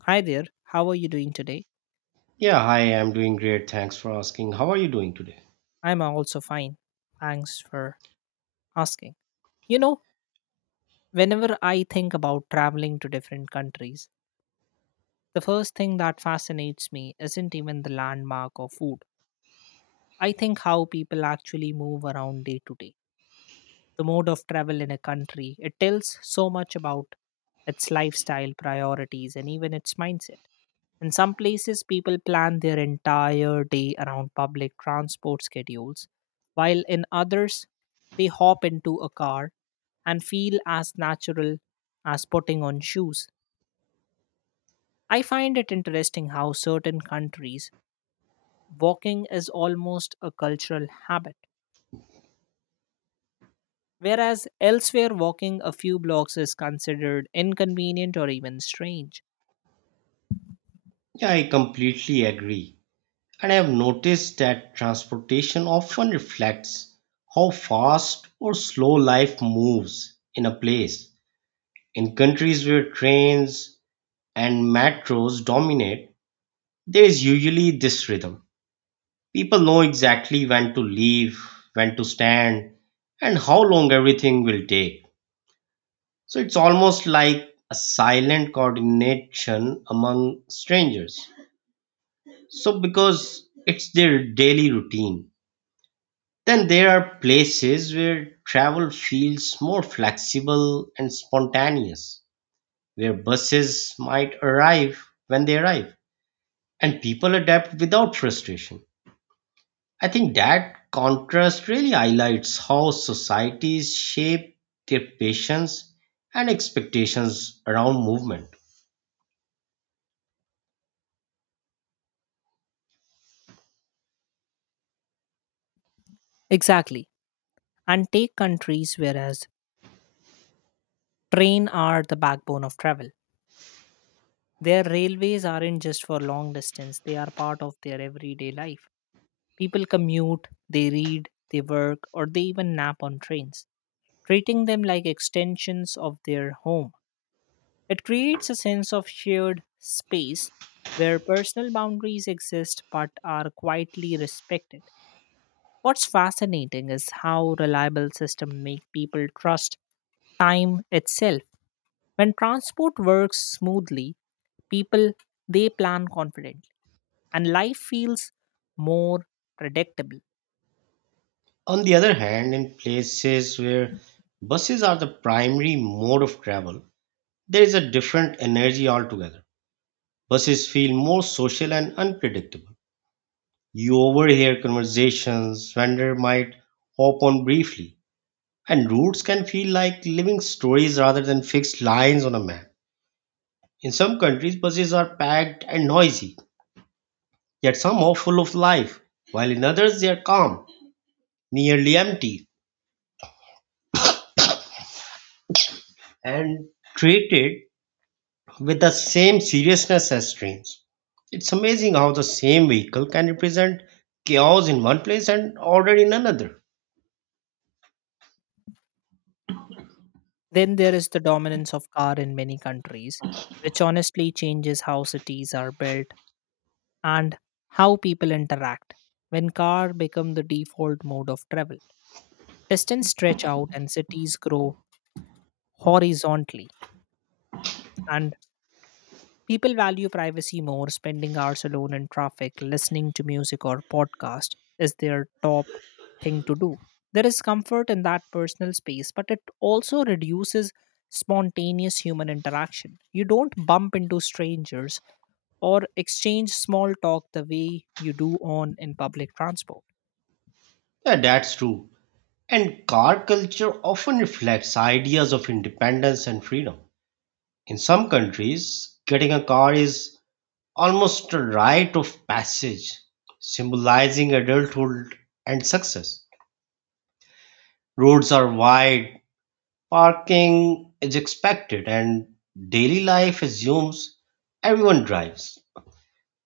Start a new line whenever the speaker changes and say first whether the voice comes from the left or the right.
left: Hi there, how are you doing today?
right: Yeah, hi, I'm doing great. Thanks for asking. How are you doing today?
left: I'm also fine. Thanks for asking. You know, Whenever I think about traveling to different countries, the first thing that fascinates me isn't even the landmark or food. I think how people actually move around day to day. The mode of travel in a country, it tells so much about its lifestyle, priorities, and even its mindset. In some places, people plan their entire day around public transport schedules, while in others, they hop into a car and feel as natural as putting on shoes. I find it interesting how certain countries, walking is almost a cultural habit, whereas elsewhere, walking a few blocks is considered inconvenient or even strange.
right: Yeah, I completely agree. And I have noticed that transportation often reflects how fast or slow life moves in a place. In countries where trains and metros dominate, there is usually this rhythm. People know exactly when to leave, when to stand, and how long everything will take. So it's almost like a silent coordination among strangers. So because it's their daily routine. Then there are places where travel feels more flexible and spontaneous, where buses might arrive when they arrive, and people adapt without frustration. I think that contrast really highlights how societies shape their patience and expectations around movement.
left: Exactly. And take countries whereas train are the backbone of travel. Their railways aren't just for long distance, they are part of their everyday life. People commute, they read, they work, or they even nap on trains, treating them like extensions of their home. It creates a sense of shared space where personal boundaries exist but are quietly respected. What's fascinating is how reliable systems make people trust time itself. When transport works smoothly, people they plan confidently and life feels more predictable.
right: On the other hand, in places where buses are the primary mode of travel, there is a different energy altogether. Buses feel more social and unpredictable. You overhear conversations, vendor might hop on briefly, and routes can feel like living stories rather than fixed lines on a map. In some countries, buses are packed and noisy, yet somehow full of life, while in others they are calm, nearly empty, and treated with the same seriousness as trains. It's amazing how the same vehicle can represent chaos in one place and order in another.
left: Then there is the dominance of car in many countries, which honestly changes how cities are built and how people interact. When car become the default mode of travel, distance stretch out and cities grow horizontally, and people value privacy more, spending hours alone in traffic, listening to music or podcast is their top thing to do. There is comfort in that personal space, but it also reduces spontaneous human interaction. You don't bump into strangers or exchange small talk the way you do on in public transport.
right: Yeah, that's true. And car culture often reflects ideas of independence and freedom. In some countries, getting a car is almost a rite of passage, symbolizing adulthood and success. Roads are wide, parking is expected, and daily life assumes everyone drives.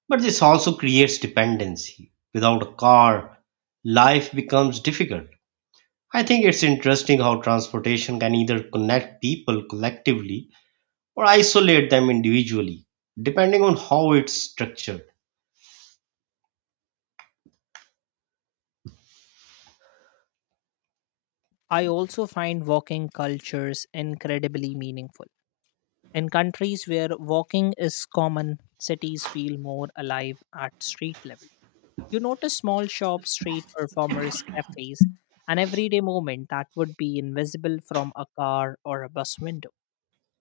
right: But this also creates dependency. Without a car, life becomes difficult. I think it's interesting how transportation can either connect people collectively or isolate them individually, depending on how it's structured.
left: I also find walking cultures incredibly meaningful. In countries where walking is common, cities feel more alive at street level. You notice small shops, street performers, cafes, an everyday moment that would be invisible from a car or a bus window.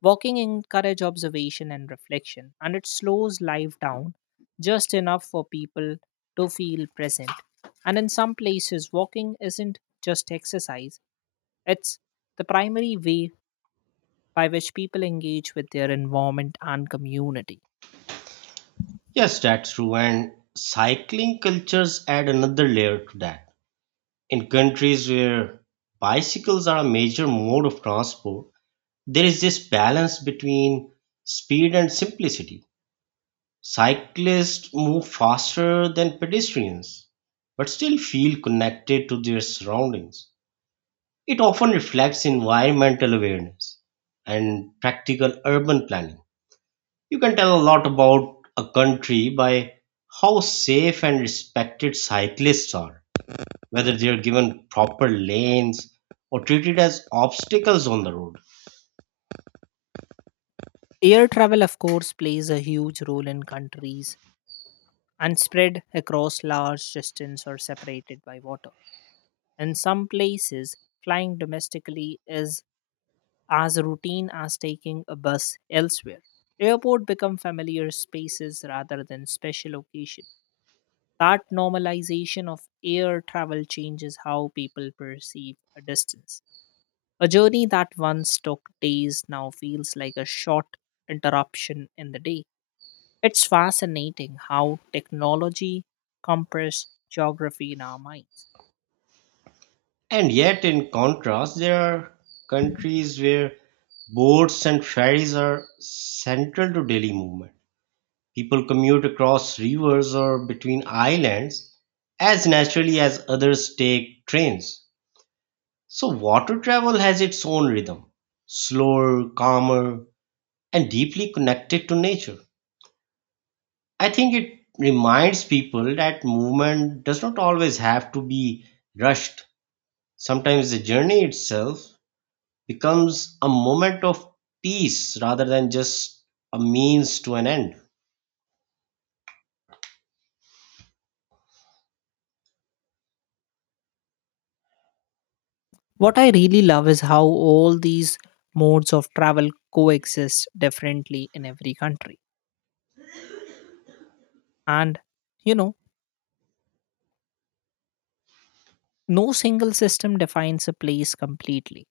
left: Walking encourages observation and reflection, and it slows life down just enough for people to feel present. And in some places, walking isn't just exercise, it's the primary way by which people engage with their environment and community.
right: Yes, that's true, and cycling cultures add another layer to that. In countries where bicycles are a major mode of transport, there is this balance between speed and simplicity. Cyclists move faster than pedestrians, but still feel connected to their surroundings. It often reflects environmental awareness and practical urban planning. You can tell a lot about a country by how safe and respected cyclists are, whether they are given proper lanes or treated as obstacles on the road.
left: Air travel, of course, plays a huge role in countries and spread across large distance or separated by water. In some places, flying domestically is as routine as taking a bus elsewhere. Airport become familiar spaces rather than special occasion. That normalization of air travel changes how people perceive a distance. A journey that once took days now feels like a short interruption in the day. It's fascinating how technology compress geography in our minds.
right: And yet, in contrast, there are countries where boats and ferries are central to daily movement. People commute across rivers or between islands as naturally as others take trains. So, water travel has its own rhythm, slower, calmer, and deeply connected to nature. I think it reminds people that movement does not always have to be rushed. Sometimes the journey itself becomes a moment of peace rather than just a means to an end.
left: What I really love is how all these modes of travel coexist differently in every country. And, you know, no single system defines a place completely.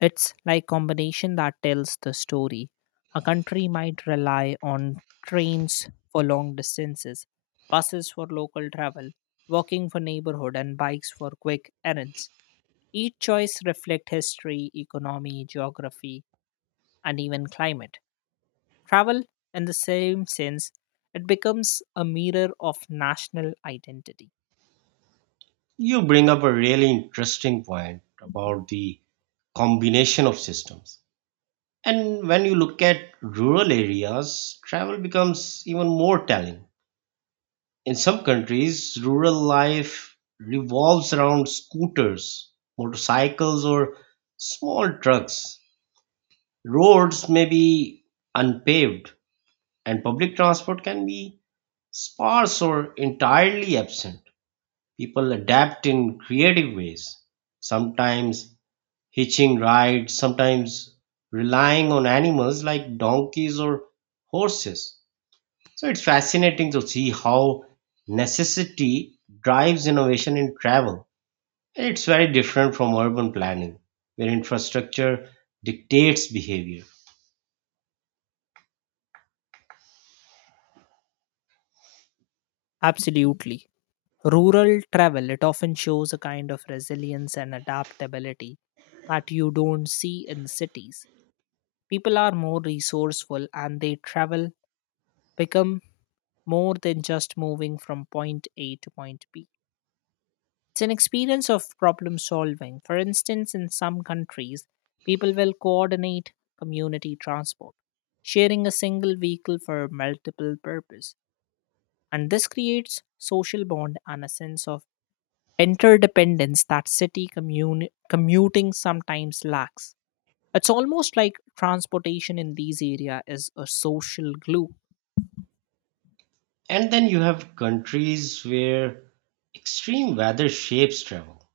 left: It's like combination that tells the story. A country might rely on trains for long distances, buses for local travel, walking for neighborhood, and bikes for quick errands. Each choice reflects history, economy, geography, and even climate. Travel, in the same sense, it becomes a mirror of national identity.
right: You bring up a really interesting point about the combination of systems. And when you look at rural areas, travel becomes even more telling. In some countries, rural life revolves around scooters, motorcycles, or small trucks. Roads may be unpaved, and public transport can be sparse or entirely absent. People adapt in creative ways, sometimes hitching rides, sometimes relying on animals like donkeys or horses. So it's fascinating to see how necessity drives innovation in travel. And it's very different from urban planning, where infrastructure dictates behavior.
left: Absolutely. Rural travel, it often shows a kind of resilience and adaptability that you don't see in cities. People are more resourceful and they travel become more than just moving from point A to point B. It's an experience of problem solving. For instance, in some countries, people will coordinate community transport, sharing a single vehicle for multiple purpose. And this creates social bond and a sense of interdependence that city commuting sometimes lacks. It's almost like transportation in these area is a social glue.
right: And then you have countries where extreme weather shapes travel.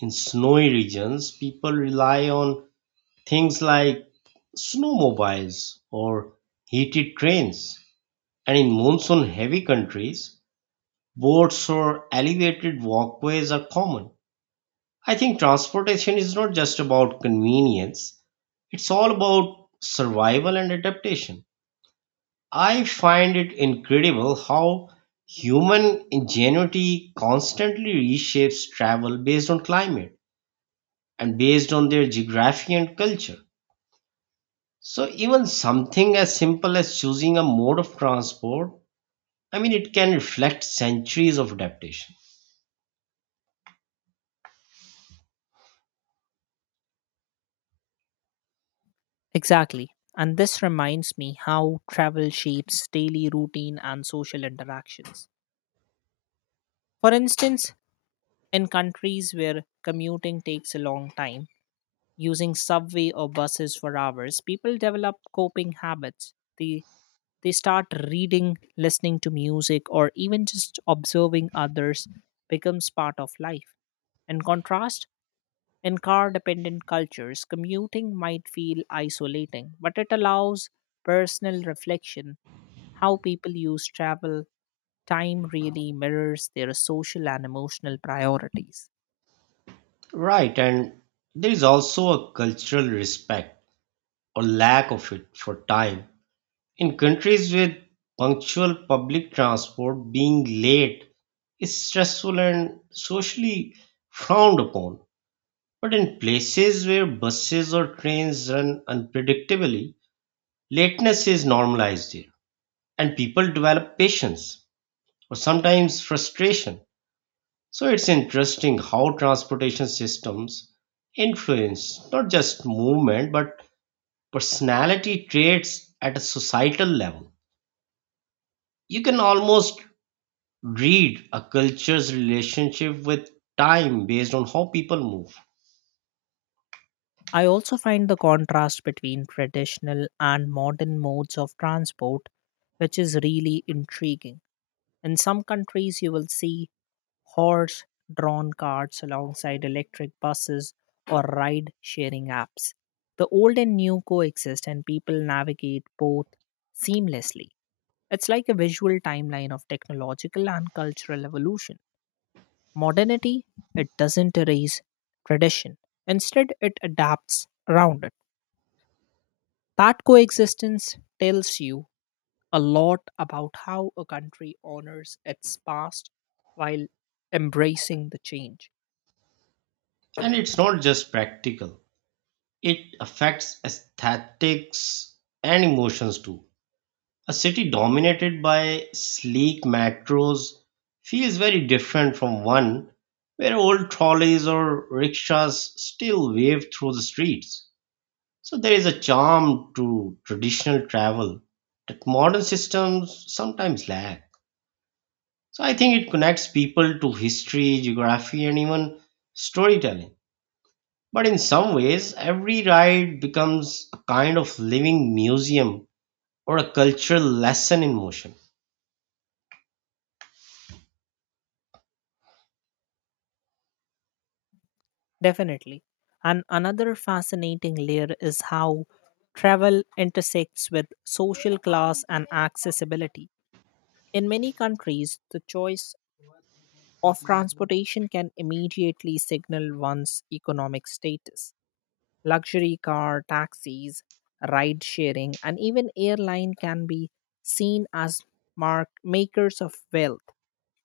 right: In snowy regions, people rely on things like snowmobiles or heated trains, and in monsoon heavy countries, boats or elevated walkways are common. I think transportation is not just about convenience, it's all about survival and adaptation. I find it incredible how human ingenuity constantly reshapes travel based on climate and based on their geography and culture. So even something as simple as choosing a mode of transport, I mean, it can reflect centuries of adaptation.
left: Exactly. And this reminds me how travel shapes daily routine and social interactions. For instance, in countries where commuting takes a long time, using subway or buses for hours, people develop coping habits. They start reading, listening to music, or even just observing others becomes part of life. In contrast, in car dependent cultures, commuting might feel isolating, but it allows personal reflection. How people use travel time really mirrors their social and emotional priorities.
right: Right, and there is also a cultural respect or lack of it for time. In countries with punctual public transport, being late is stressful and socially frowned upon. But in places where buses or trains run unpredictably, lateness is normalized there, and people develop patience or sometimes frustration. So it's interesting how transportation systems influence not just movement but personality traits at a societal level. You can almost read a culture's relationship with time based on how people move.
left: I also find the contrast between traditional and modern modes of transport, which is really intriguing. In some countries, you will see horse drawn carts alongside electric buses or ride sharing apps. The old and new coexist, and people navigate both seamlessly. It's like a visual timeline of technological and cultural evolution. Modernity, it doesn't erase tradition, instead, it adapts around it. That coexistence tells you a lot about how a country honors its past while embracing the change.
right: And it's not just practical, it affects aesthetics and emotions too. A city dominated by sleek metros feels very different from one where old trolleys or rickshaws still wave through the streets. So there is a charm to traditional travel that modern systems sometimes lack. So I think it connects people to history, geography, and even storytelling. But in some ways, every ride becomes a kind of living museum or a cultural lesson in motion.
left: Definitely. And another fascinating layer is how travel intersects with social class and accessibility. In many countries, the choice of transportation can immediately signal one's economic status. Luxury car, taxis, ride sharing, and even airline can be seen as mark makers of wealth,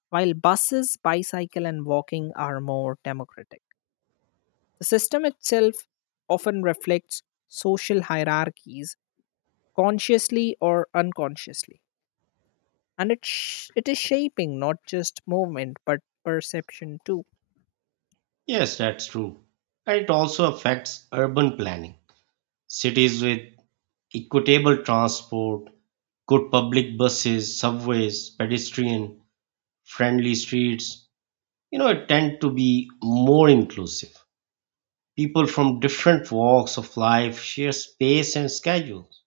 left: while buses, bicycle, and walking are more democratic. The system itself often reflects social hierarchies, consciously or unconsciously, and it is shaping not just movement but perception too.
right: Yes, that's true. And it also affects urban planning. Cities with equitable transport, good public buses, subways, pedestrian friendly streets, you know, it tend to be more inclusive. People from different walks of life share space and schedules.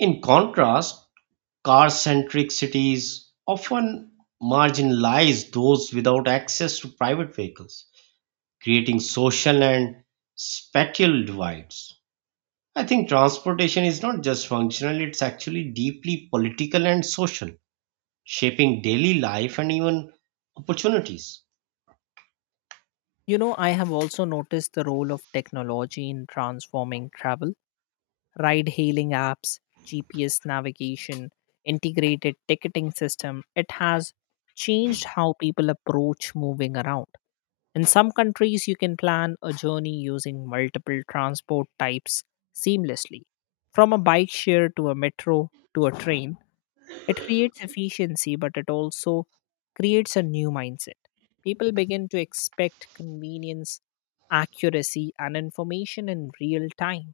right: In contrast, car centric cities often marginalize those without access to private vehicles, creating social and spatial divides. I think transportation is not just functional, it's actually deeply political and social, shaping daily life and even opportunities.
left: You know, I have also noticed the role of technology in transforming travel, ride hailing apps, GPS navigation, integrated ticketing system, it has changed how people approach moving around. In some countries, you can plan a journey using multiple transport types seamlessly. From a bike share to a metro to a train, it creates efficiency, but it also creates a new mindset. People begin to expect convenience, accuracy, and information in real time.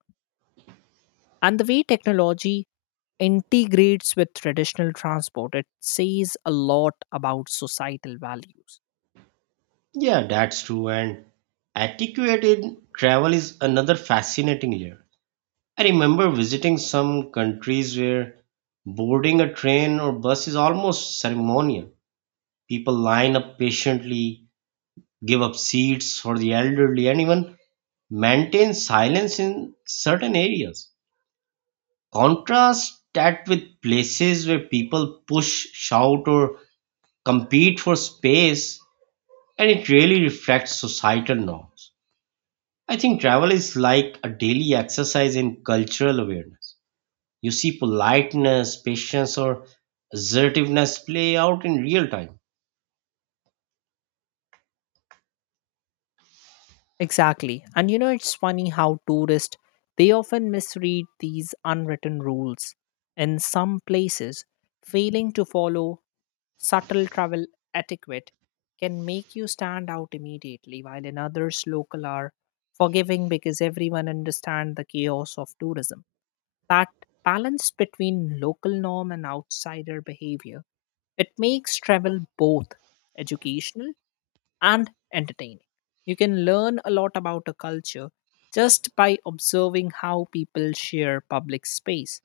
left: And the way technology integrates with traditional transport, it says a lot about societal values.
right: Yeah, that's true. And etiquette in travel is another fascinating layer. I remember visiting some countries where boarding a train or bus is almost ceremonial. People line up patiently, give up seats for the elderly, and even maintain silence in certain areas. Contrast that with places where people push, shout, or compete for space, and it really reflects societal norms. I think travel is like a daily exercise in cultural awareness. You see politeness, patience, or assertiveness play out in real time.
left: Exactly. And it's funny how tourists they often misread these unwritten rules. In some places, failing to follow subtle travel etiquette can make you stand out immediately, while in others local are forgiving because everyone understands the chaos of tourism. That balance between local norm and outsider behavior, it makes travel both educational and entertaining. You can learn a lot about a culture just by observing how people share public space.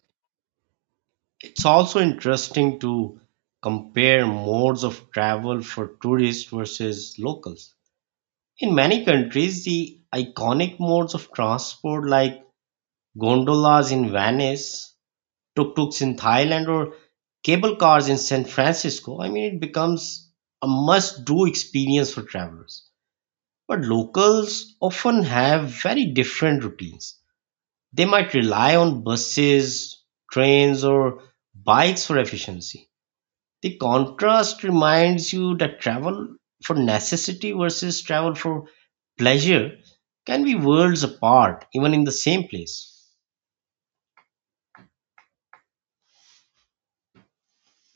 right: It's also interesting to compare modes of travel for tourists versus locals. In many countries, the iconic modes of transport like gondolas in Venice, tuk-tuks in Thailand, or cable cars in San Francisco, I mean, it becomes a must-do experience for travelers. But locals often have very different routines. They might rely on buses, trains, or bikes for efficiency. The contrast reminds you that travel for necessity versus travel for pleasure can be worlds apart, even in the same place.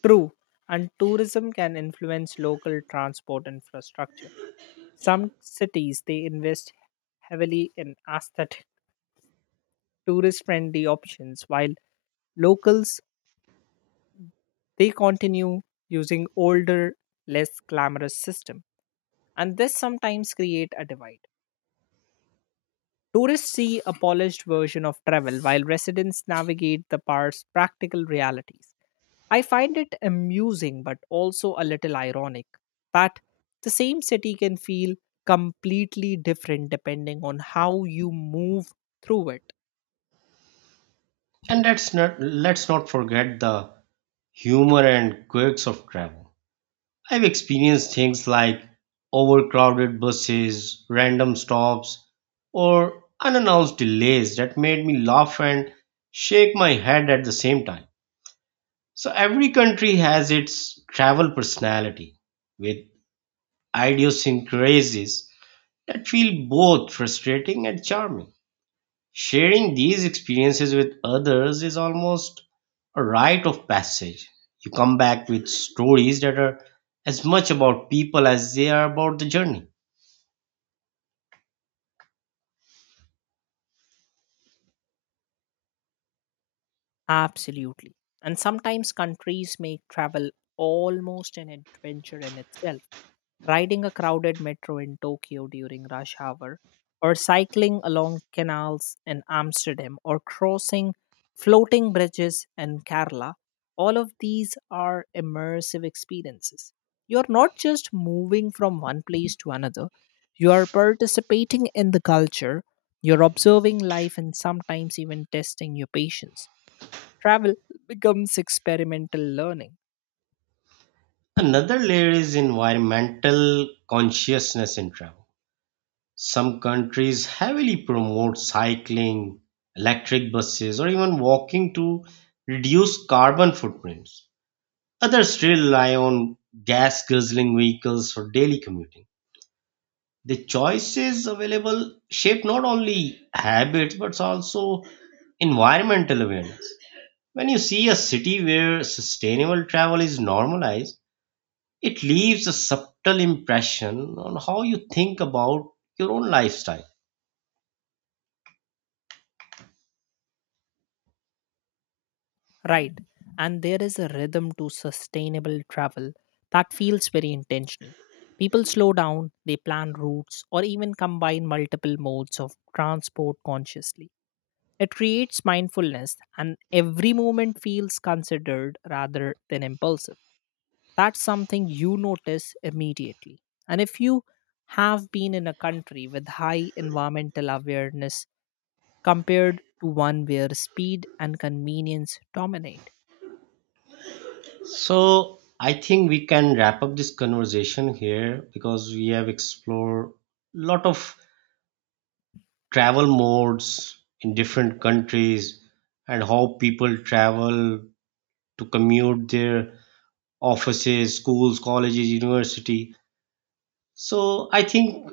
left: True. And tourism can influence local transport infrastructure. Some cities they invest heavily in aesthetic, tourist friendly options, while locals they continue using older, less glamorous system. And this sometimes create a divide. Tourists see a polished version of travel while residents navigate the park's practical realities. I find it amusing but also a little ironic that the same city can feel completely different depending on how you move through it.
right: And let's not forget the humor and quirks of travel. I've experienced things like overcrowded buses, random stops, or unannounced delays that made me laugh and shake my head at the same time. So every country has its travel personality with idiosyncrasies that feel both frustrating and charming. Sharing these experiences with others is almost a rite of passage. You come back with stories that are as much about people as they are about the journey.
left: Absolutely. And sometimes countries make travel almost an adventure in itself. Riding a crowded metro in Tokyo during rush hour, or cycling along canals in Amsterdam, or crossing floating bridges in Kerala, all of these are immersive experiences. You're not just moving from one place to another, you are participating in the culture, you're observing life, and sometimes even testing your patience. Travel becomes experimental learning,
right: Another layer is environmental consciousness in travel. Some countries heavily promote cycling, electric buses, or even walking to reduce carbon footprints. Others still rely on gas guzzling vehicles for daily commuting. The choices available shape not only habits but also environmental awareness. When you see a city where sustainable travel is normalized, it leaves a subtle impression on how you think about your own lifestyle.
left: right? And there is a rhythm to sustainable travel that feels very intentional. People slow down, they plan routes, or even combine multiple modes of transport consciously. It creates mindfulness, and every moment feels considered rather than impulsive. That's something you notice immediately. And if you have been in a country with high environmental awareness compared to one where speed and convenience dominate.
right: So I think we can wrap up this conversation here because we have explored a lot of travel modes in different countries and how people travel to commute their offices, schools, colleges, university. So I think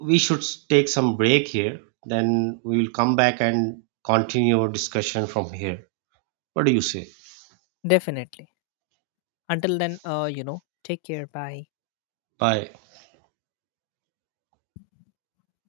right: we should take some break here. Then we will come back and continue our discussion from here. What do you say?
left: Definitely. Until then, take care. Bye.
right: Bye.